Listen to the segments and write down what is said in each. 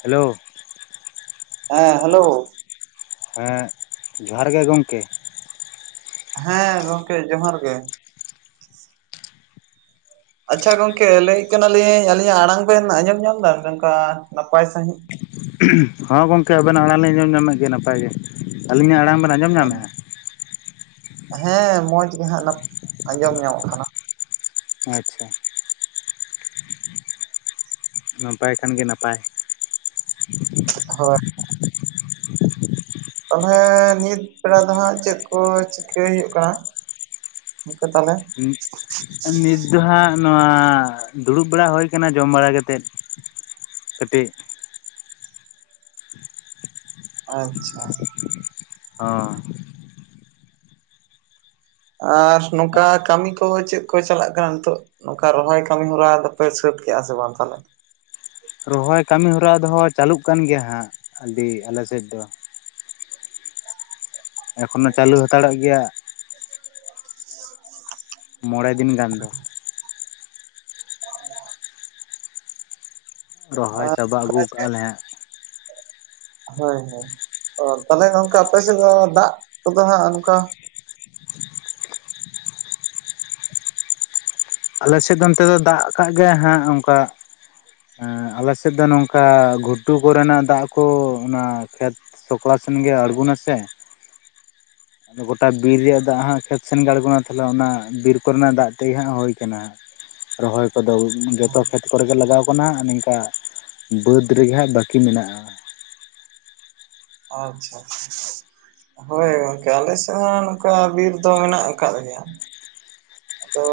ᱦᱮᱸᱞᱳ ᱦᱮᱸ ᱦᱮᱸᱞᱳ ᱦᱮᱸ ᱡᱚᱦᱟᱨ ᱜᱮ ᱜᱚᱝᱠᱮ᱾ ᱦᱮᱸ ᱜᱚᱝᱠᱮ ᱡᱚᱦᱟᱨ ᱜᱮ᱾ ᱟᱪᱪᱷᱟ ᱜᱚᱝᱠᱮ ᱞᱟᱹᱭᱮᱫ ᱠᱟᱱᱟᱞᱤᱧ ᱟᱹᱞᱤᱧᱟᱜ ᱟᱲᱟᱝ ᱵᱮᱱ ᱟᱸᱡᱚᱢ ᱧᱟᱢ ᱫᱟ ᱱᱚᱝᱠᱟ ᱱᱟᱯᱟᱭ ᱥᱟᱺᱦᱤᱡ? ᱦᱚᱸ ᱜᱚᱝᱠᱮ ᱟᱵᱮᱱᱟᱜ ᱟᱲᱟᱝ ᱞᱤᱧ ᱟᱸᱡᱚᱢ ᱧᱟᱢᱮᱫ ᱜᱮᱭᱟ ᱱᱟᱯᱟᱭ ᱜᱮ ᱟᱹᱞᱤᱧᱟᱜ ᱟᱲᱟᱝ ᱵᱮᱱ ᱟᱸᱡᱚᱢ ᱧᱟᱢᱮᱫᱼᱟ? ᱦᱮᱸ ᱢᱚᱡᱽ ᱜᱮ ᱦᱟᱸᱜ ᱱᱟᱯ ᱟᱸᱡᱚᱢ ᱧᱟᱢᱚᱜ ᱠᱟᱱᱟ᱾ ᱟᱪᱪᱷᱟ᱾ ᱱᱟᱯᱟᱭ ᱠᱷᱟᱱ ᱜᱮ ᱱᱟᱯᱟᱭ᱾ ᱦᱳᱭ ᱛᱟᱦᱚᱞᱮ ᱱᱤᱛ ᱵᱮᱲᱟ ᱫᱚ ᱦᱟᱸᱜ ᱪᱮᱫ ᱠᱚ ᱪᱤᱠᱟᱹᱭ ᱦᱩᱭᱩᱜ ᱠᱟᱱᱟ? ᱜᱚᱝᱠᱮ ᱛᱟᱦᱚᱞᱮ [unintelligible] ᱱᱤᱛ ᱫᱚ ᱦᱟᱸᱜ ᱱᱚᱣᱟ ᱫᱩᱲᱩᱵᱽ ᱵᱟᱲᱟ ᱦᱳᱭ ᱟᱠᱟᱱᱟ ᱡᱚᱢ ᱵᱟᱲᱟ ᱠᱟᱛᱮᱫ᱾ ᱠᱟᱹᱴᱤᱡ, ᱟᱪᱪᱷᱟ, ᱚ ᱟᱨ ᱱᱚᱝᱠᱟ ᱠᱟᱹᱢᱤ ᱠᱚ ᱪᱮᱫ ᱠᱚ ᱪᱟᱞᱟᱜ ᱠᱟᱱᱟ ᱱᱤᱛᱳᱜ? ᱱᱚᱝᱠᱟ ᱨᱚᱦᱚᱭ ᱠᱟᱹᱢᱤ ᱦᱚᱨᱟ ᱫᱚᱯᱮ ᱥᱟᱹᱛ ᱠᱮᱜᱼᱟ ᱥᱮ ᱵᱟᱝ ᱛᱟᱦᱚᱞᱮ? ᱨᱚᱦᱚᱭ ᱠᱟᱹᱢᱤ ᱦᱚᱨᱟ ᱫᱚ ᱪᱟᱹᱞᱩᱜ ᱠᱟᱱ ᱜᱮᱭᱟ ᱦᱟᱸᱜ ᱟᱹᱰᱤ ᱟᱞᱮ ᱥᱮᱫ ᱫᱚ᱾ ᱮᱠᱷᱚᱱᱚ ᱪᱟᱹᱞᱩ ᱦᱟᱛᱟᱲᱚᱜ ᱜᱮᱭᱟ᱾ [inaudible] ᱢᱚᱸᱬᱮ ᱫᱤᱱ ᱜᱟᱱ ᱫᱚ᱾ [inaudible] ᱨᱚᱦᱚᱭ ᱟᱨ ᱪᱟᱵᱟ ᱟᱹᱜᱩ ᱠᱟᱜ-ᱟ ᱞᱮ ᱦᱟᱸᱜ᱾ ᱦᱳᱭ, ᱦᱳᱭ᱾ ᱚ ᱛᱟᱦᱚᱞᱮ ᱜᱚᱝᱠᱮ ᱟᱯᱮ ᱥᱮᱫ ᱫᱚ ᱫᱟᱜ ᱠᱚᱫᱚ ᱦᱟᱸᱜ ᱚᱱᱠᱟ ᱟᱞᱮ ᱥᱮᱫ ᱫᱚ ᱚᱱᱛᱮ ᱫᱚ ᱫᱟᱜ ᱟᱠᱟᱜ ᱜᱮ ᱦᱟᱸᱜ ᱚᱱᱠᱟ ᱟᱞᱮ ᱥᱮᱫ ᱫᱚ ᱱᱚᱝᱠᱟ ᱜᱷᱩᱴᱩ ᱠᱚᱨᱮᱱᱟᱜ ᱫᱟᱜ ᱠᱚ ᱚᱱᱟ ᱠᱷᱮᱛ ᱥᱚᱠᱲᱟ ᱥᱮᱱ ᱜᱮ ᱟᱬᱜᱚᱱᱟ ᱥᱮ᱾ ᱜᱚᱴᱟ ᱵᱤᱨ ᱨᱮᱭᱟᱜ ᱫᱟᱜ ᱦᱟᱸᱜ ᱠᱷᱮᱛ ᱥᱮᱱ ᱟᱬᱜᱚᱱᱟ ᱛᱟᱦᱚᱞᱮ ᱚᱱᱟ ᱵᱤᱨ ᱠᱚᱨᱮᱱᱟᱜ ᱫᱟᱜ ᱛᱮᱜ ᱦᱟᱸᱜ ᱦᱳᱭ ᱠᱟᱱᱟ ᱨᱚᱦᱚᱭ ᱠᱚᱫᱚ ᱡᱚᱛᱚ ᱠᱷᱮᱛ ᱠᱚᱨᱮ ᱜᱮ ᱞᱟᱜᱟᱣ ᱠᱟᱱᱟ, ᱱᱤᱝᱠᱟ ᱵᱟᱹᱫᱽ ᱨᱮᱸᱜᱮ ᱦᱟᱸᱜ ᱵᱟᱹᱠᱤ ᱢᱮᱱᱟᱜᱼᱟ᱾ ᱟᱪᱪᱷᱟ ᱟᱪᱪᱷᱟ᱾ ᱦᱳᱭ ᱦᱩᱸ ᱟᱞᱮ ᱥᱮᱫ ᱦᱚᱸ ᱱᱚᱝᱠᱟ ᱵᱤᱨ ᱫᱚ ᱢᱮᱱᱟᱜ ᱟᱠᱟᱫ ᱜᱮᱭᱟ, ᱟᱫᱚ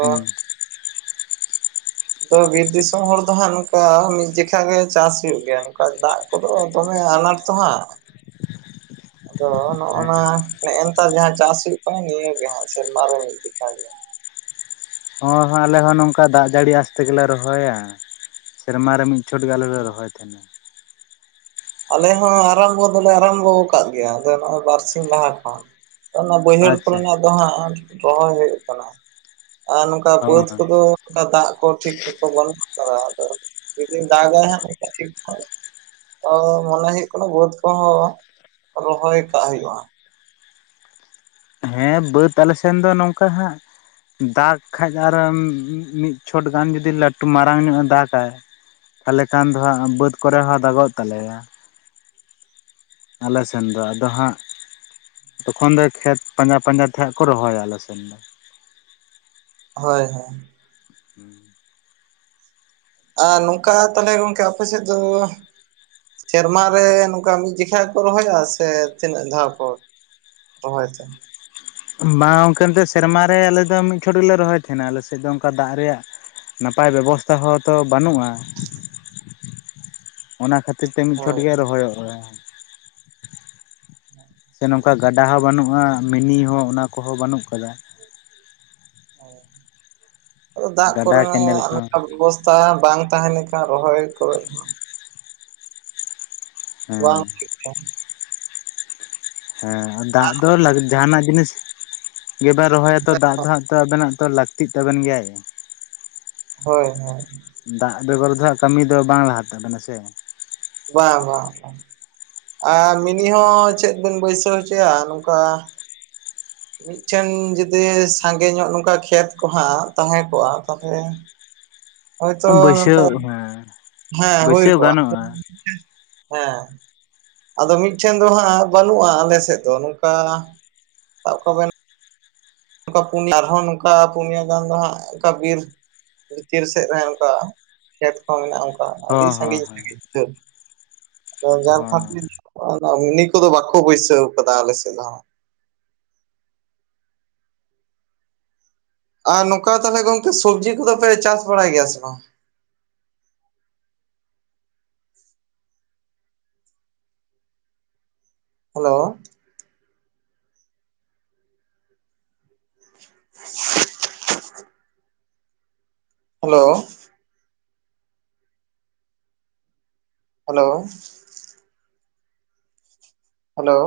ᱟᱫᱚ ᱵᱤᱨ ᱫᱤᱥᱚᱢ ᱦᱚᱲ ᱫᱚ ᱦᱟᱸᱜ ᱱᱚᱝᱠᱟ ᱢᱤᱫ ᱡᱮᱠᱷᱟ ᱜᱮ ᱪᱟᱹᱥ ᱦᱳᱭᱳᱜ ᱜᱮᱭᱟ, ᱱᱚᱝᱠᱟ ᱫᱟᱜ ᱠᱚᱫᱚ ᱫᱚᱢᱮ ᱟᱱᱟᱴ ᱛᱚ ᱦᱟᱸᱜ ᱟᱫᱚ ᱦᱚᱜᱼᱱᱟ ᱦᱮᱸ ᱱᱮᱜᱼᱮ ᱱᱮᱛᱟᱨ ᱡᱟᱦᱟᱸ ᱪᱟᱹᱥ ᱦᱳᱭᱳᱜ ᱠᱟᱱᱟ ᱱᱤᱭᱟᱹ ᱜᱮ ᱦᱟᱸᱜ ᱥᱮᱨᱢᱟ ᱨᱮᱮ ᱢᱤᱫ ᱡᱚᱠᱷᱟ ᱜᱮᱭᱟ᱾ ᱦᱚᱸ ᱦᱚᱸ ᱟᱞᱮ ᱦᱚᱸ ᱱᱚᱝᱠᱟ ᱫᱟᱜ ᱡᱟᱹᱲᱤ ᱟᱥ ᱛᱮᱜᱮᱞᱮ ᱨᱚᱦᱚᱭᱟ ᱥᱮᱨᱢᱟ ᱨᱮ ᱢᱤᱫ ᱪᱷᱚᱴ ᱜᱮ ᱟᱞᱮ ᱨᱚᱦᱚᱭ ᱛᱟᱦᱮᱸᱱᱟ᱾ ᱟᱞᱮ ᱦᱚᱸ ᱟᱨᱟᱢᱵᱚ ᱫᱚᱞᱮ ᱟᱨᱟᱢᱵᱚ ᱟᱠᱟᱫ ᱜᱮᱭᱟ ᱱᱚᱜ-ᱚᱭ ᱵᱟᱨᱥᱤᱝ ᱞᱟᱦᱟ ᱠᱷᱚᱱ᱾ ᱚᱱᱟ ᱵᱟᱹᱭᱦᱟᱹᱲ ᱠᱚᱨᱮᱱᱟᱜ ᱫᱚ ᱦᱟᱸᱜ ᱨᱚᱦᱚᱭ ᱦᱳᱭᱳᱜ ᱠᱟᱱᱟ᱾ ᱟᱨ ᱱᱚᱝᱠᱟ ᱵᱟᱹᱫᱽ ᱠᱚᱫᱚ ᱚᱱᱠᱟ ᱫᱟᱜ ᱠᱚ ᱴᱷᱤᱠ ᱢᱚᱛᱚ ᱵᱟᱹᱱᱩᱜ ᱟᱠᱟᱫᱟ᱾ ᱟᱫᱚ ᱡᱩᱫᱤ ᱫᱟᱜᱟᱭ ᱦᱟᱸᱜ [inaudible] ᱴᱷᱤᱠ ᱢᱚᱱᱮ ᱦᱳᱭᱳᱜ ᱠᱟᱱᱟ ᱵᱟᱹᱫᱽ ᱠᱚᱦᱚᱸ ᱨᱚᱦᱚᱭ ᱠᱟᱜ ᱦᱳᱭᱳᱜᱼᱟ᱾ ᱦᱮᱸ ᱵᱟᱹᱫᱽ ᱟᱞᱮ ᱥᱮᱱ ᱫᱚ ᱱᱚᱝᱠᱟ ᱦᱟᱸᱜ ᱫᱟᱜᱽ ᱠᱷᱟᱱ ᱟᱨᱚ ᱢᱤᱫ ᱪᱷᱚᱴ ᱜᱟᱱ ᱡᱩᱫᱤ ᱞᱟᱹᱴᱩ ᱢᱟᱨᱟᱝ ᱧᱚᱜ ᱮ ᱫᱟᱜᱟᱭ ᱛᱟᱦᱞᱮ ᱠᱷᱟᱱ ᱫᱚ ᱦᱟᱸᱜ ᱵᱟᱹᱫᱽ ᱠᱚᱨᱮ ᱦᱚᱸ ᱫᱟᱜᱚᱜ ᱛᱟᱞᱮᱭᱟ᱾ ᱟᱞᱮ ᱥᱮᱱ ᱫᱚ ᱟᱫᱚ ᱦᱟᱸᱜ ᱛᱚᱠᱷᱚᱱ ᱫᱚ ᱠᱷᱮᱛ ᱯᱟᱸᱡᱟ ᱯᱟᱸᱡᱟ ᱛᱮ ᱦᱟᱸᱜ ᱠᱚ ᱨᱚᱦᱚᱭᱟ ᱟᱞᱮ ᱥᱮᱱ ᱫᱚ᱾ ᱦᱳᱭ, ᱦᱮᱸ᱾ [inaudible] ᱟᱨ ᱱᱚᱝᱠᱟ ᱛᱟᱦᱚᱞᱮ ᱜᱚᱝᱠᱮ ᱟᱯᱮ ᱥᱮᱫ ᱫᱚ ᱥᱮᱨᱢᱟ ᱨᱮ ᱱᱚᱝᱠᱟ ᱢᱤᱫ ᱡᱮᱠᱷᱟ ᱠᱚ ᱨᱚᱦᱚᱭᱟ ᱥᱮ ᱛᱤᱱᱟᱹᱜ ᱫᱷᱟᱣ ᱠᱚ ᱨᱚᱦᱚᱭ ᱛᱮ? ᱵᱟᱝ ᱜᱚᱢᱠᱮ ᱥᱮᱨᱢᱟ ᱨᱮ ᱟᱞᱮ ᱫᱚ ᱢᱤᱫ ᱪᱷᱚᱴ ᱜᱮᱞᱮ ᱨᱚᱦᱚᱭ ᱛᱟᱦᱮᱸᱱᱟ, ‌ ᱟᱞᱮ ᱥᱮᱫ ᱫᱚ ᱚᱱᱠᱟ ᱫᱟᱜ ᱨᱮᱭᱟᱜ ᱱᱟᱯᱟᱭ ᱵᱮᱵᱚᱥᱛᱷᱟ ᱦᱚᱛᱚ ᱵᱟᱹᱱᱩᱜᱼᱟ᱾ [inaudible] ᱚᱱᱟ ᱠᱷᱟᱹᱛᱤᱨ ᱛᱮ ᱢᱤᱫ ᱪᱷᱚᱴ ᱦᱳᱭ ᱜᱮ ᱨᱚᱦᱚᱭᱚᱜ-ᱟ᱾ [inaudible] ᱥᱮ ᱱᱚᱝᱠᱟ ᱜᱟᱰᱟ ᱦᱚᱸ ᱵᱟᱹᱱᱩᱜᱼᱟ ᱢᱤᱱᱤ ᱦᱚᱸ ᱚᱱᱟ ᱠᱚᱦᱚᱸ ᱵᱟᱹᱱᱩᱜ ᱠᱟᱫᱟ᱾ [inaudible] ᱟᱫᱚ ᱫᱟᱜ ᱜᱟᱰᱟ ᱠᱚᱨᱮᱱᱟᱜ ᱠᱮᱱᱮᱞ ᱠᱚᱦᱚᱸ ᱚᱱᱠᱟ ᱵᱮᱵᱚᱥᱛᱷᱟ ᱵᱟᱝ ᱛᱟᱦᱮᱸ ᱞᱮᱱ ᱠᱷᱟᱱ ᱨᱚᱦᱚᱭ ᱠᱚᱨᱮ ᱦᱚᱸ ᱦᱮᱸ ᱵᱟᱝ ᱦᱩᱭᱩᱜ ᱜᱮᱭᱟ᱾ ᱦᱮᱸ ᱫᱟᱜ ᱫᱚ ᱞᱟᱜ ᱡᱟᱦᱟᱸᱱᱟᱜ ᱡᱤᱱᱤᱥ ᱤᱭᱟᱹ ᱵᱮᱱ ᱨᱚᱦᱚᱭᱟᱛᱚ ᱫᱟᱜ ᱫᱚ ᱦᱟᱸᱜ ᱛᱚ ᱟᱵᱮᱱᱟᱜ ᱛᱚ ᱞᱟᱹᱠᱛᱤᱜ ᱛᱟᱵᱮᱱ ᱜᱮᱭᱟᱭ᱾ ᱦᱳᱭ ᱦᱳᱭ᱾ ᱫᱟᱜ ᱵᱮᱜᱚᱨ ᱫᱚ ᱦᱟᱸᱜ ᱠᱟᱹᱢᱤ ᱫᱚ ᱵᱟᱝ ᱞᱟᱦᱟ ᱛᱟᱵᱮᱱᱟ ᱥᱮ᱾ ᱵᱟᱝ ᱵᱟᱝ ᱵᱟᱝ ᱟᱨ ᱢᱤᱱᱤ ᱦᱚᱸ ᱪᱮᱫ ᱵᱮᱱ ᱵᱟᱹᱭᱥᱟᱹᱣ ᱦᱚᱪᱚᱭᱟ ᱱᱚᱝᱠᱟ ᱢᱤᱫᱴᱷᱮᱱ ᱡᱩᱫᱤ ᱥᱟᱸᱜᱮ ᱧᱚᱜ ᱱᱚᱝᱠᱟ ᱠᱷᱮᱛ ᱠᱚᱦᱟᱸᱜ ᱛᱟᱦᱮᱸ ᱠᱚᱜᱼᱟ ᱛᱟᱞᱦᱮ ᱦᱳᱭᱛᱚ ᱱᱚᱝᱠᱟ ᱵᱟᱹᱭᱥᱟᱹᱣ ᱦᱮᱸ ᱦᱮᱸ ᱦᱩᱭ ᱵᱟᱹᱭᱥᱟᱹᱣ ᱠᱚᱜᱼᱟ ᱜᱟᱱᱚᱜᱼᱟ ᱦᱮᱸ᱾ ᱟᱫᱚ ᱢᱤᱫᱴᱷᱮᱱ ᱫᱚ ᱦᱟᱸᱜ ᱵᱟᱹᱱᱩᱜᱼᱟ ᱟᱞᱮ ᱥᱮᱫ ᱫᱚ ᱱᱚᱝᱠᱟ ᱥᱟᱵ ᱠᱟᱜ ᱵᱮᱱ ᱱᱚᱝᱠᱟ ᱯᱩᱱᱭ ᱟᱨᱦᱚᱸ ᱱᱚᱝᱠᱟ ᱯᱩᱱᱭ ᱜᱟᱱ ᱫᱚ ᱦᱟᱸᱜ ᱚᱱᱠᱟ ᱵᱤᱨ ᱵᱷᱤᱛᱤᱨ ᱥᱮᱫ ᱨᱮ ᱚᱱᱠᱟ ᱠᱷᱮᱛ ᱠᱚᱸ ᱢᱮᱱᱟᱜᱼᱟ ᱚᱱᱠᱟ ᱟᱹᱰᱤ ᱦᱚᱸ ᱦᱚᱸ ᱥᱟᱺᱜᱤᱧ ᱦᱚᱸ ᱥᱟᱺᱜᱤᱧ ᱟᱫᱚ ᱡᱟ ᱦᱚᱸ ᱠᱷᱟᱹᱛᱤᱨ ᱢᱤᱱᱤ ᱠᱚᱫᱚ ᱵᱟᱠᱚ ᱵᱟᱹᱭᱥᱟᱹᱣ ᱠᱟᱫᱟ ᱟᱞᱮ ᱥᱮᱫ ᱫᱚ᱾ ᱟᱨ ᱱᱚᱝᱠᱟ ᱛᱟᱦᱚᱞᱮ ᱜᱚᱝᱠᱮ ᱥᱚᱵᱡᱤ ᱠᱚᱫᱚ ᱯᱮ ᱪᱟᱥ ᱵᱟᱲᱟᱭ ᱜᱮᱭᱟ ᱥᱮ ᱵᱟᱝ? Hello [unintelligible] hello. ᱦᱮᱞᱳ᱾ ᱦᱮᱞᱳ᱾